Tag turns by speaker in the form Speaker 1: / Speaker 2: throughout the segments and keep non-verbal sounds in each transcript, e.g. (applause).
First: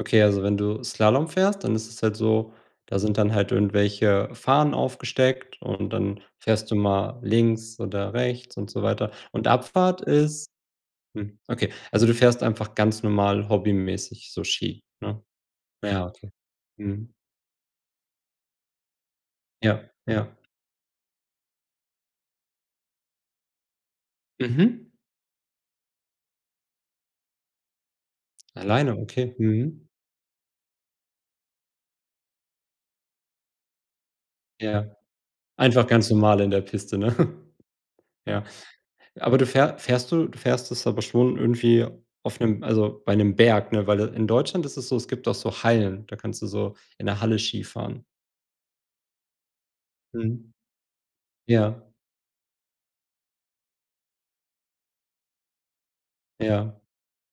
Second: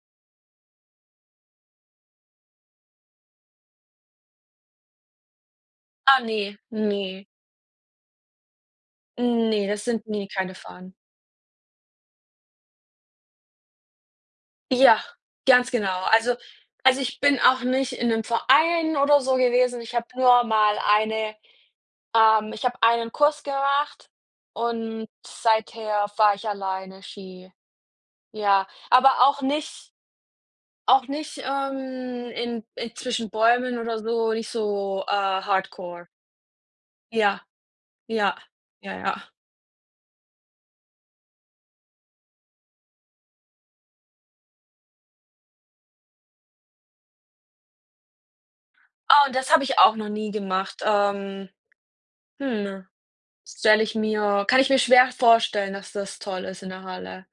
Speaker 1: Okay, also wenn du Slalom fährst, dann ist es halt so, da sind dann halt irgendwelche Fahnen aufgesteckt und dann
Speaker 2: Ah ne,
Speaker 1: fährst du mal
Speaker 2: ne.
Speaker 1: links oder rechts und so weiter, und
Speaker 2: Ne, das
Speaker 1: Abfahrt
Speaker 2: sind, ne,
Speaker 1: ist
Speaker 2: keine Fahnen.
Speaker 1: hm, okay, also du fährst einfach ganz normal hobbymäßig so Ski,
Speaker 2: Ja,
Speaker 1: ne?
Speaker 2: ganz genau.
Speaker 1: Naja, okay.
Speaker 2: Also also,
Speaker 1: Mhm.
Speaker 2: ich bin auch nicht in 'nem Verein oder so gewesen,
Speaker 1: Ja.
Speaker 2: ich habe
Speaker 1: Ja.
Speaker 2: nur mal eine ähm, ich habe einen Kurs gemacht
Speaker 1: Mhm.
Speaker 2: und seither fahre ich alleine Ski. Ja,
Speaker 1: Alleine,
Speaker 2: aber
Speaker 1: okay.
Speaker 2: auch
Speaker 1: Mhm.
Speaker 2: nicht auch nicht, ähm, in in zwischen Bäumen oder so nicht
Speaker 1: Ja,
Speaker 2: so, äh,
Speaker 1: einfach
Speaker 2: Hardcore.
Speaker 1: ganz normal in der Piste, ne?
Speaker 2: Ja, ja,
Speaker 1: Ja,
Speaker 2: ja, ja.
Speaker 1: aber du fähr fährst du du fährst es aber schon irgendwie auf 'nem also, bei 'nem Berg, ne, weil, äh, in Deutschland ist es so, es gibt doch so Hallen, da kannst du so in 'ner Halle Skifahren.
Speaker 2: Oh, das habe ich auch noch nie
Speaker 1: Mhm.
Speaker 2: gemacht, ähm,
Speaker 1: Ja.
Speaker 2: hm stelle ich mir kann ich mir schwer vorstellen, dass das toll ist in
Speaker 1: Ja.
Speaker 2: der Halle.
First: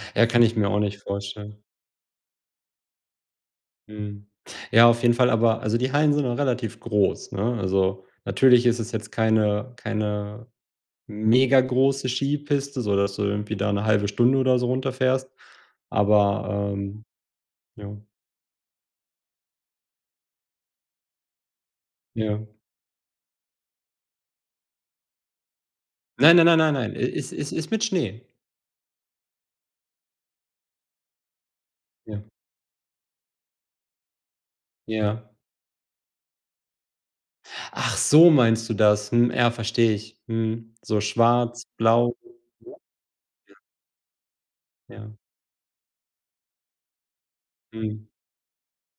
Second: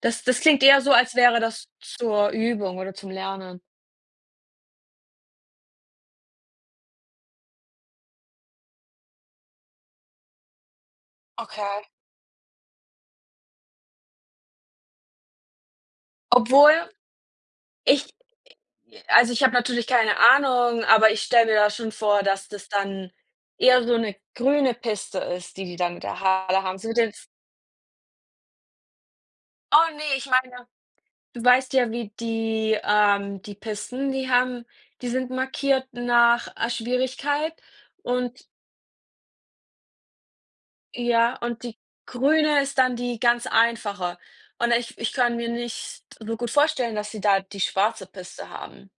Speaker 2: Das
Speaker 1: Ja,
Speaker 2: das
Speaker 1: kann ich
Speaker 2: klingt
Speaker 1: mir auch
Speaker 2: eher so,
Speaker 1: nicht
Speaker 2: als wäre
Speaker 1: vorstellen.
Speaker 2: das zur Übung oder zum Lernen.
Speaker 1: Mhm, ja, auf jeden Fall, aber also, die Hallen sind nun relativ groß, ne? Also, natürlich ist es jetzt keine keine
Speaker 2: Okay.
Speaker 1: megagroße Skipiste, so dass du irgendwie da 'ne 1/2 Stunde oder so runterfährst, aber,
Speaker 2: Obwohl
Speaker 1: ähm ja.
Speaker 2: ich also, ich habe natürlich keine Ahnung, aber ich stelle mir da schon vor, dass
Speaker 1: Ja.
Speaker 2: das dann eher so 'ne grüne Piste ist, die die dann da in der
Speaker 1: Nein, nein, nein,
Speaker 2: Halle
Speaker 1: nein,
Speaker 2: haben, so
Speaker 1: nein,
Speaker 2: mit
Speaker 1: e
Speaker 2: den F
Speaker 1: es es ist mit Schnee.
Speaker 2: Oh ne, ich meine du weißt ja, wie
Speaker 1: Ja.
Speaker 2: die ähm, die Pisten, die haben die
Speaker 1: Ja.
Speaker 2: sind markiert nach, äh, Schwierigkeit
Speaker 1: Ach so,
Speaker 2: und
Speaker 1: meinst du das. Hm, ja, verstehe ich, mhm, so
Speaker 2: Ja,
Speaker 1: schwarz,
Speaker 2: und die
Speaker 1: blau (unintelligible)
Speaker 2: grüne
Speaker 1: Ja.
Speaker 2: ist dann die ganz einfache und ich
Speaker 1: Ja.
Speaker 2: ich kann mir nicht so gut vorstellen, dass sie da die schwarze
Speaker 1: Mhm.
Speaker 2: Piste haben.